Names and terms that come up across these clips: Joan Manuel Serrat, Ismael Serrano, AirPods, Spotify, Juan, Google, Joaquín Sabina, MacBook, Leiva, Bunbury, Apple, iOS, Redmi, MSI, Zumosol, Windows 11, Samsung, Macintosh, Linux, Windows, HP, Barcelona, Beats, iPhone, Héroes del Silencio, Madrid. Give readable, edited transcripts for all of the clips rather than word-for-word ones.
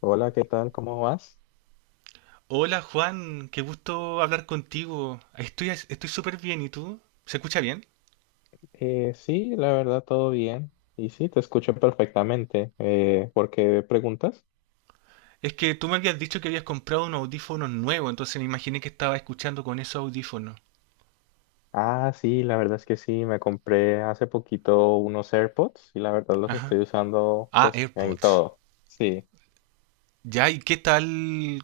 Hola, ¿qué tal? ¿Cómo vas? Hola Juan, qué gusto hablar contigo. Estoy súper bien, ¿y tú? ¿Se escucha bien? Sí, la verdad, todo bien. Y sí, te escucho perfectamente. ¿Por qué preguntas? Es que tú me habías dicho que habías comprado unos audífonos nuevos, entonces me imaginé que estaba escuchando con esos audífonos. Ah, sí, la verdad es que sí, me compré hace poquito unos AirPods y la verdad los Ajá. estoy usando Ah, pues en AirPods. todo. Sí. Ya, ¿y qué tal?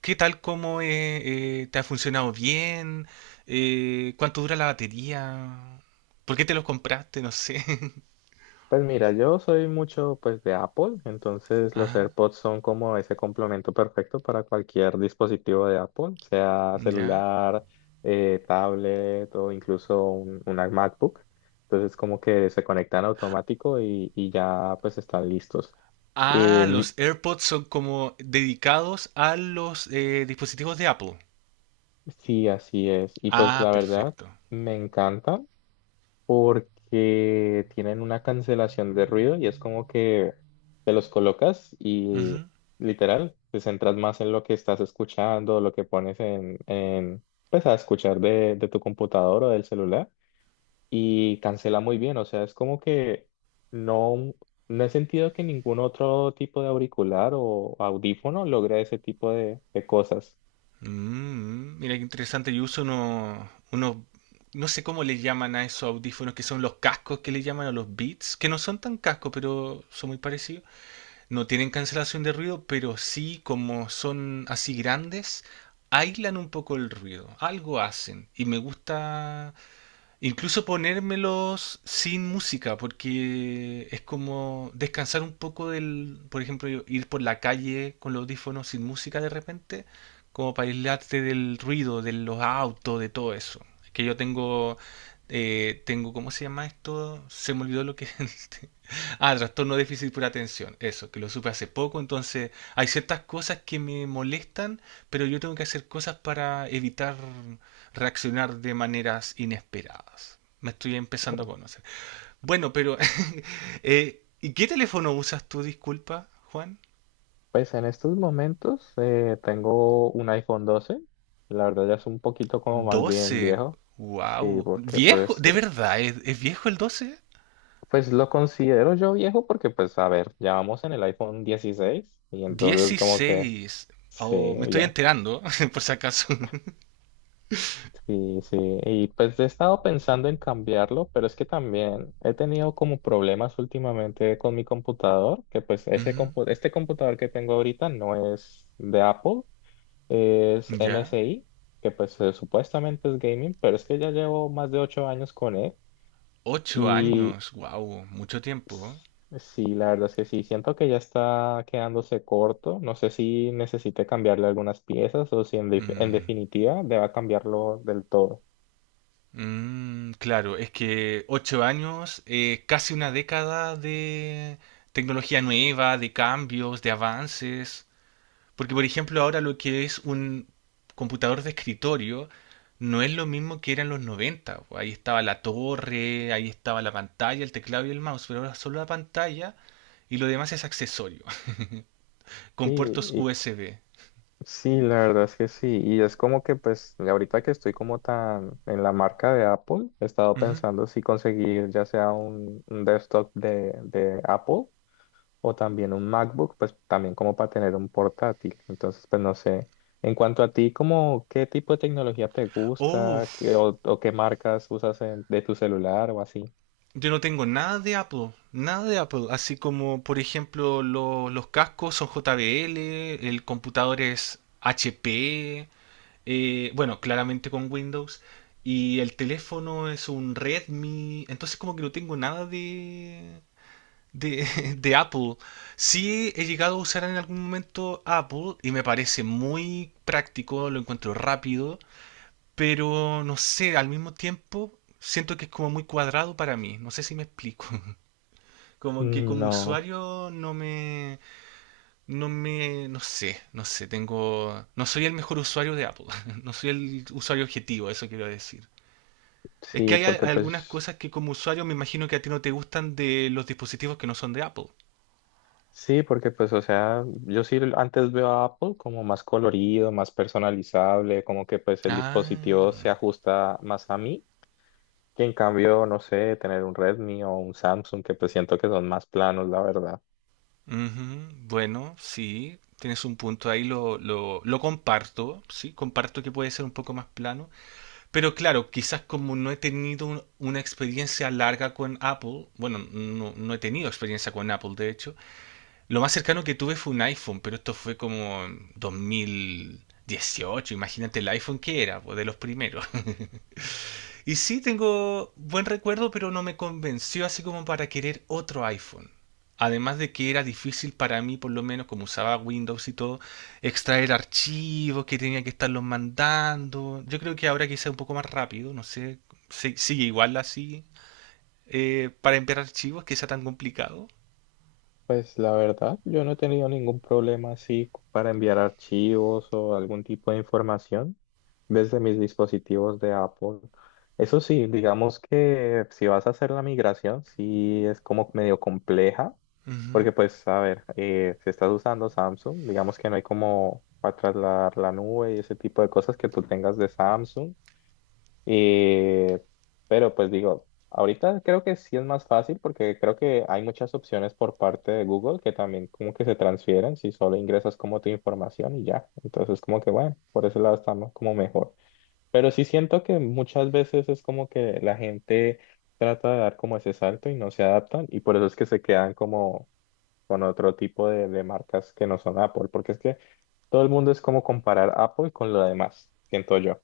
¿Qué tal cómo te ha funcionado bien? ¿Cuánto dura la batería? ¿Por qué te los compraste? No sé. Pues mira, yo soy mucho pues de Apple, entonces los Ajá. AirPods son como ese complemento perfecto para cualquier dispositivo de Apple, sea Ya. celular, tablet o incluso una MacBook. Entonces como que se conectan automático y ya pues están listos. Ah, Em, los AirPods son como dedicados a los dispositivos de Apple. sí, así es. Y pues Ah, la verdad perfecto. me encanta, porque tienen una cancelación de ruido y es como que te los colocas y Ujú. literal te centras más en lo que estás escuchando, lo que pones en pues a escuchar de tu computador o del celular y cancela muy bien, o sea, es como que no, no he sentido que ningún otro tipo de auricular o audífono logre ese tipo de cosas. Mm, mira qué interesante. Yo uso unos, no sé cómo le llaman a esos audífonos, que son los cascos que le llaman a los Beats, que no son tan cascos, pero son muy parecidos. No tienen cancelación de ruido, pero sí, como son así grandes, aislan un poco el ruido. Algo hacen. Y me gusta incluso ponérmelos sin música, porque es como descansar un poco del, por ejemplo, yo ir por la calle con los audífonos sin música de repente, como para aislarte del ruido, de los autos, de todo eso. Que yo tengo, tengo, ¿cómo se llama esto? Se me olvidó lo que es. Ah, trastorno de déficit por atención, eso, que lo supe hace poco, entonces hay ciertas cosas que me molestan, pero yo tengo que hacer cosas para evitar reaccionar de maneras inesperadas. Me estoy empezando a conocer. Bueno, pero ¿y qué teléfono usas tú, disculpa, Juan? Pues en estos momentos tengo un iPhone doce. La verdad ya es un poquito como más bien 12. viejo. Sí, Wow, porque viejo, ¿de verdad es viejo el doce? pues lo considero yo viejo porque pues a ver, ya vamos en el iPhone 16 y entonces como que Dieciséis. Oh, me sí, estoy ya. enterando, por si acaso. Sí, sí. Y pues he estado pensando en cambiarlo, pero es que también he tenido como problemas últimamente con mi computador, que pues ese Ujú. Este computador que tengo ahorita no es de Apple. Es Ya. MSI, que pues supuestamente es gaming, pero es que ya llevo más de ocho años con él Ocho y años, wow, mucho tiempo. s- sí, la verdad es que sí, siento que ya está quedándose corto, no sé si necesite cambiarle algunas piezas o si en, en Mm, definitiva deba cambiarlo del todo. mm, claro, es que 8 años, casi una década de tecnología nueva, de cambios, de avances. Porque, por ejemplo, ahora lo que es un computador de escritorio no es lo mismo que era en los 90 po. Ahí estaba la torre, ahí estaba la pantalla, el teclado y el mouse, pero ahora solo la pantalla y lo demás es accesorio, Sí, con puertos y- USB. sí, la verdad es que sí, y es como que pues ahorita que estoy como tan en la marca de Apple, he estado Ujú. pensando si conseguir ya sea un desktop de Apple o también un MacBook, pues también como para tener un portátil. Entonces, pues no sé. En cuanto a ti, como qué tipo de tecnología te gusta. ¿Qué... Uf, o qué marcas usas en- de tu celular o así? yo no tengo nada de Apple, nada de Apple, así como por ejemplo los cascos son JBL, el computador es HP, bueno, claramente con Windows, y el teléfono es un Redmi, entonces como que no tengo nada de, de, de Apple. Sí he llegado a usar en algún momento Apple y me parece muy práctico, lo encuentro rápido, pero no sé, al mismo tiempo siento que es como muy cuadrado para mí, no sé si me explico. Como que como No, usuario no me, no sé, no sé, tengo, no soy el mejor usuario de Apple, no soy el usuario objetivo, eso quiero decir. Es que sí, hay porque algunas cosas que como usuario me imagino que a ti no te gustan de los dispositivos que no son de Apple. sí, porque pues, o sea, yo sí antes veo a Apple como más colorido, más personalizable, como que pues el dispositivo se Ah, ajusta más a mí, que en cambio, no sé, tener un Redmi o un Samsung, que pues siento que son más planos, la verdad. ujú. Bueno, sí, tienes un punto ahí, lo comparto, sí, comparto que puede ser un poco más plano. Pero claro, quizás como no he tenido una experiencia larga con Apple, bueno, no, no he tenido experiencia con Apple, de hecho, lo más cercano que tuve fue un iPhone, pero esto fue como en 2018, imagínate el iPhone que era, pues, de los primeros. Y sí, tengo buen recuerdo, pero no me convenció así como para querer otro iPhone. Además de que era difícil para mí, por lo menos como usaba Windows y todo, extraer archivos que tenía que estarlos mandando. Yo creo que ahora quizá un poco más rápido, no sé, sigue igual así, para enviar archivos, que sea tan complicado. Pues la verdad, yo no he tenido ningún problema así para enviar archivos o algún tipo de información desde mis dispositivos de Apple. Eso sí, digamos que si vas a hacer la migración, sí es como medio compleja, Ujú. porque pues, a ver, si estás usando Samsung, digamos que no hay como para trasladar la nube y ese tipo de cosas que tú tengas de Samsung y, pero pues digo, ahorita creo que sí es más fácil porque creo que hay muchas opciones por parte de Google que también como que se transfieren si solo ingresas como tu información y ya. Entonces como que bueno, por ese lado está como mejor. Pero sí siento que muchas veces es como que la gente trata de dar como ese salto y no se adaptan y por eso es que se quedan como con otro tipo de marcas que no son Apple, porque es que todo el mundo es como comparar Apple con lo demás, siento yo.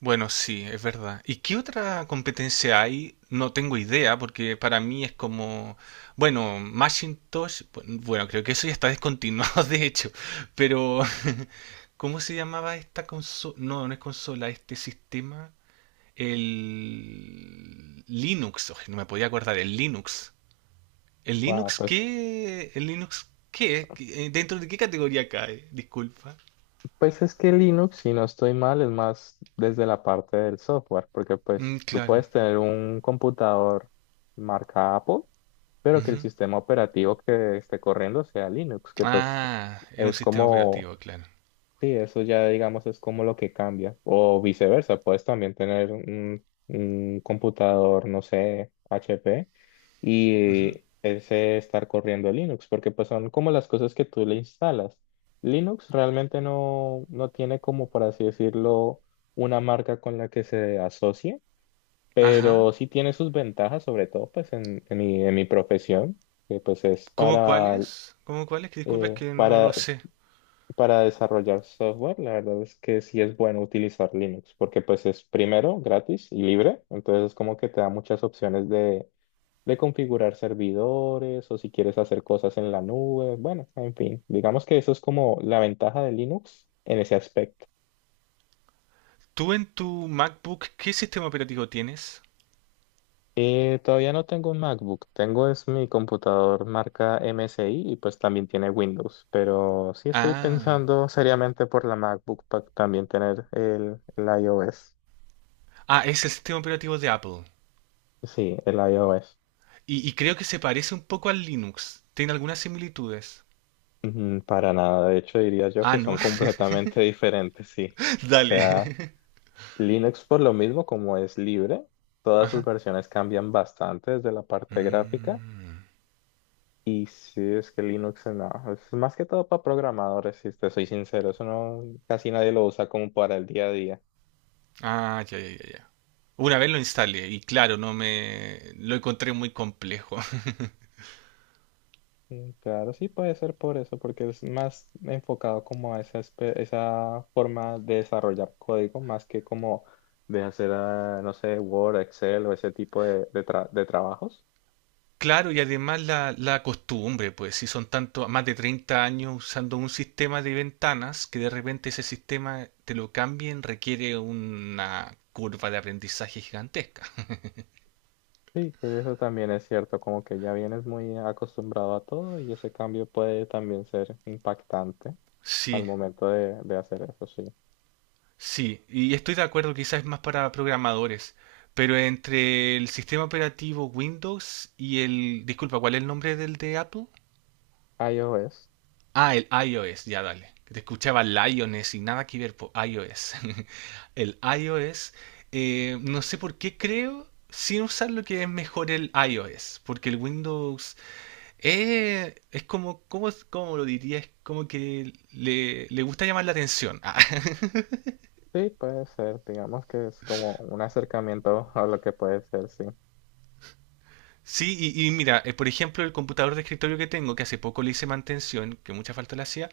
Bueno, sí, es verdad. ¿Y qué otra competencia hay? No tengo idea, porque para mí es como, bueno, Macintosh, bueno, creo que eso ya está descontinuado, de hecho, pero ¿cómo se llamaba esta consola? No, no es consola, este sistema, el Linux. Oye, no me podía acordar, el Linux. ¿El Wow, Linux pues, qué? ¿El Linux qué? ¿Dentro de qué categoría cae? Disculpa. pues es que Linux, si no estoy mal, es más desde la parte del software, porque Mm, pues tú claro. puedes tener un computador marca Apple, pero que el Ujú. sistema operativo que esté corriendo sea Linux, que pues Ah, es un es sistema como... operativo, claro. Sí, eso ya digamos es como lo que cambia. O viceversa, puedes también tener un computador, no sé, HP y ese estar corriendo Linux, porque pues son como las cosas que tú le instalas. Linux realmente no, no tiene como, por así decirlo, una marca con la que se asocie, Ajá. pero sí tiene sus ventajas, sobre todo pues en en mi profesión, que pues es ¿Cómo cuáles? ¿Cómo cuáles? Que disculpa, es eh, que no lo para sé. para desarrollar software, la verdad es que sí es bueno utilizar Linux, porque pues es primero gratis y libre, entonces es como que te da muchas opciones de configurar servidores o si quieres hacer cosas en la nube, bueno, en fin, digamos que eso es como la ventaja de Linux en ese aspecto. ¿Tú en tu MacBook qué sistema operativo tienes? Y todavía no tengo un MacBook, tengo es mi computador marca MSI y pues también tiene Windows, pero sí estoy Ah. pensando seriamente por la MacBook para también tener el iOS. Ah, es el sistema operativo de Apple. Sí, el iOS. Y creo que se parece un poco al Linux. Tiene algunas similitudes. Ujú. Para nada, de hecho diría yo Ah, que ¿no? son completamente diferentes, sí. O Dale. sea, Linux por lo mismo como es libre, todas sus Ajá. versiones cambian bastante desde la parte gráfica Mm. y sí, es que Linux no, es más que todo para programadores, si te soy sincero, eso no, casi nadie lo usa como para el día a día. Ah, ya, ya, ya, ya. Una vez lo instalé y claro, no me lo encontré muy complejo. Mm, claro, sí puede ser por eso, porque es más enfocado como a esa, esa forma de desarrollar código, más que como de hacer, ah, no sé, Word, Excel o ese tipo de trabajos. Claro, y además la costumbre, pues si son tanto, más de 30 años usando un sistema de ventanas, que de repente ese sistema te lo cambien, requiere una curva de aprendizaje gigantesca. Sí, que eso también es cierto, como que ya vienes muy acostumbrado a todo y ese cambio puede también ser impactante al Sí, momento de hacer eso, sí. sí, y estoy de acuerdo, quizás es más para programadores, pero entre el sistema operativo Windows y el, disculpa, ¿cuál es el nombre del de Apple? iOS, Ah, el iOS, ya dale. Que te escuchaba Lioness y nada que ver por iOS. El iOS, no sé por qué creo, sin usar lo que es mejor el iOS, porque el Windows es como, ¿cómo lo diría? Es como que le gusta llamar la atención. Ah, sí, puede ser, digamos que es como un acercamiento a lo que puede ser, sí. sí, y mira, por ejemplo, el computador de escritorio que tengo, que hace poco le hice mantención, que mucha falta le hacía.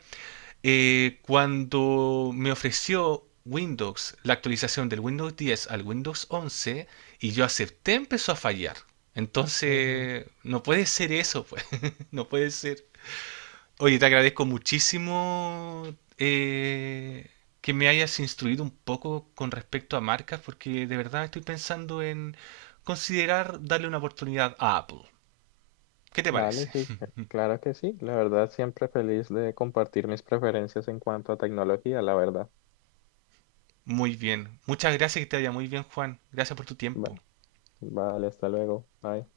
Cuando me ofreció Windows la actualización del Windows 10 al Windows 11 y yo acepté, empezó a fallar. Ujú. Entonces, no puede ser eso, pues. No puede ser. Oye, te agradezco muchísimo eh, que me hayas instruido un poco con respecto a marcas, porque de verdad estoy pensando en considerar darle una oportunidad a Apple. ¿Qué te Vale, parece? sí, claro que sí. La verdad, siempre feliz de compartir mis preferencias en cuanto a tecnología, la verdad. Muy bien. Muchas gracias, que te vaya muy bien, Juan. Gracias por tu Va- tiempo. vale, hasta luego. Bye.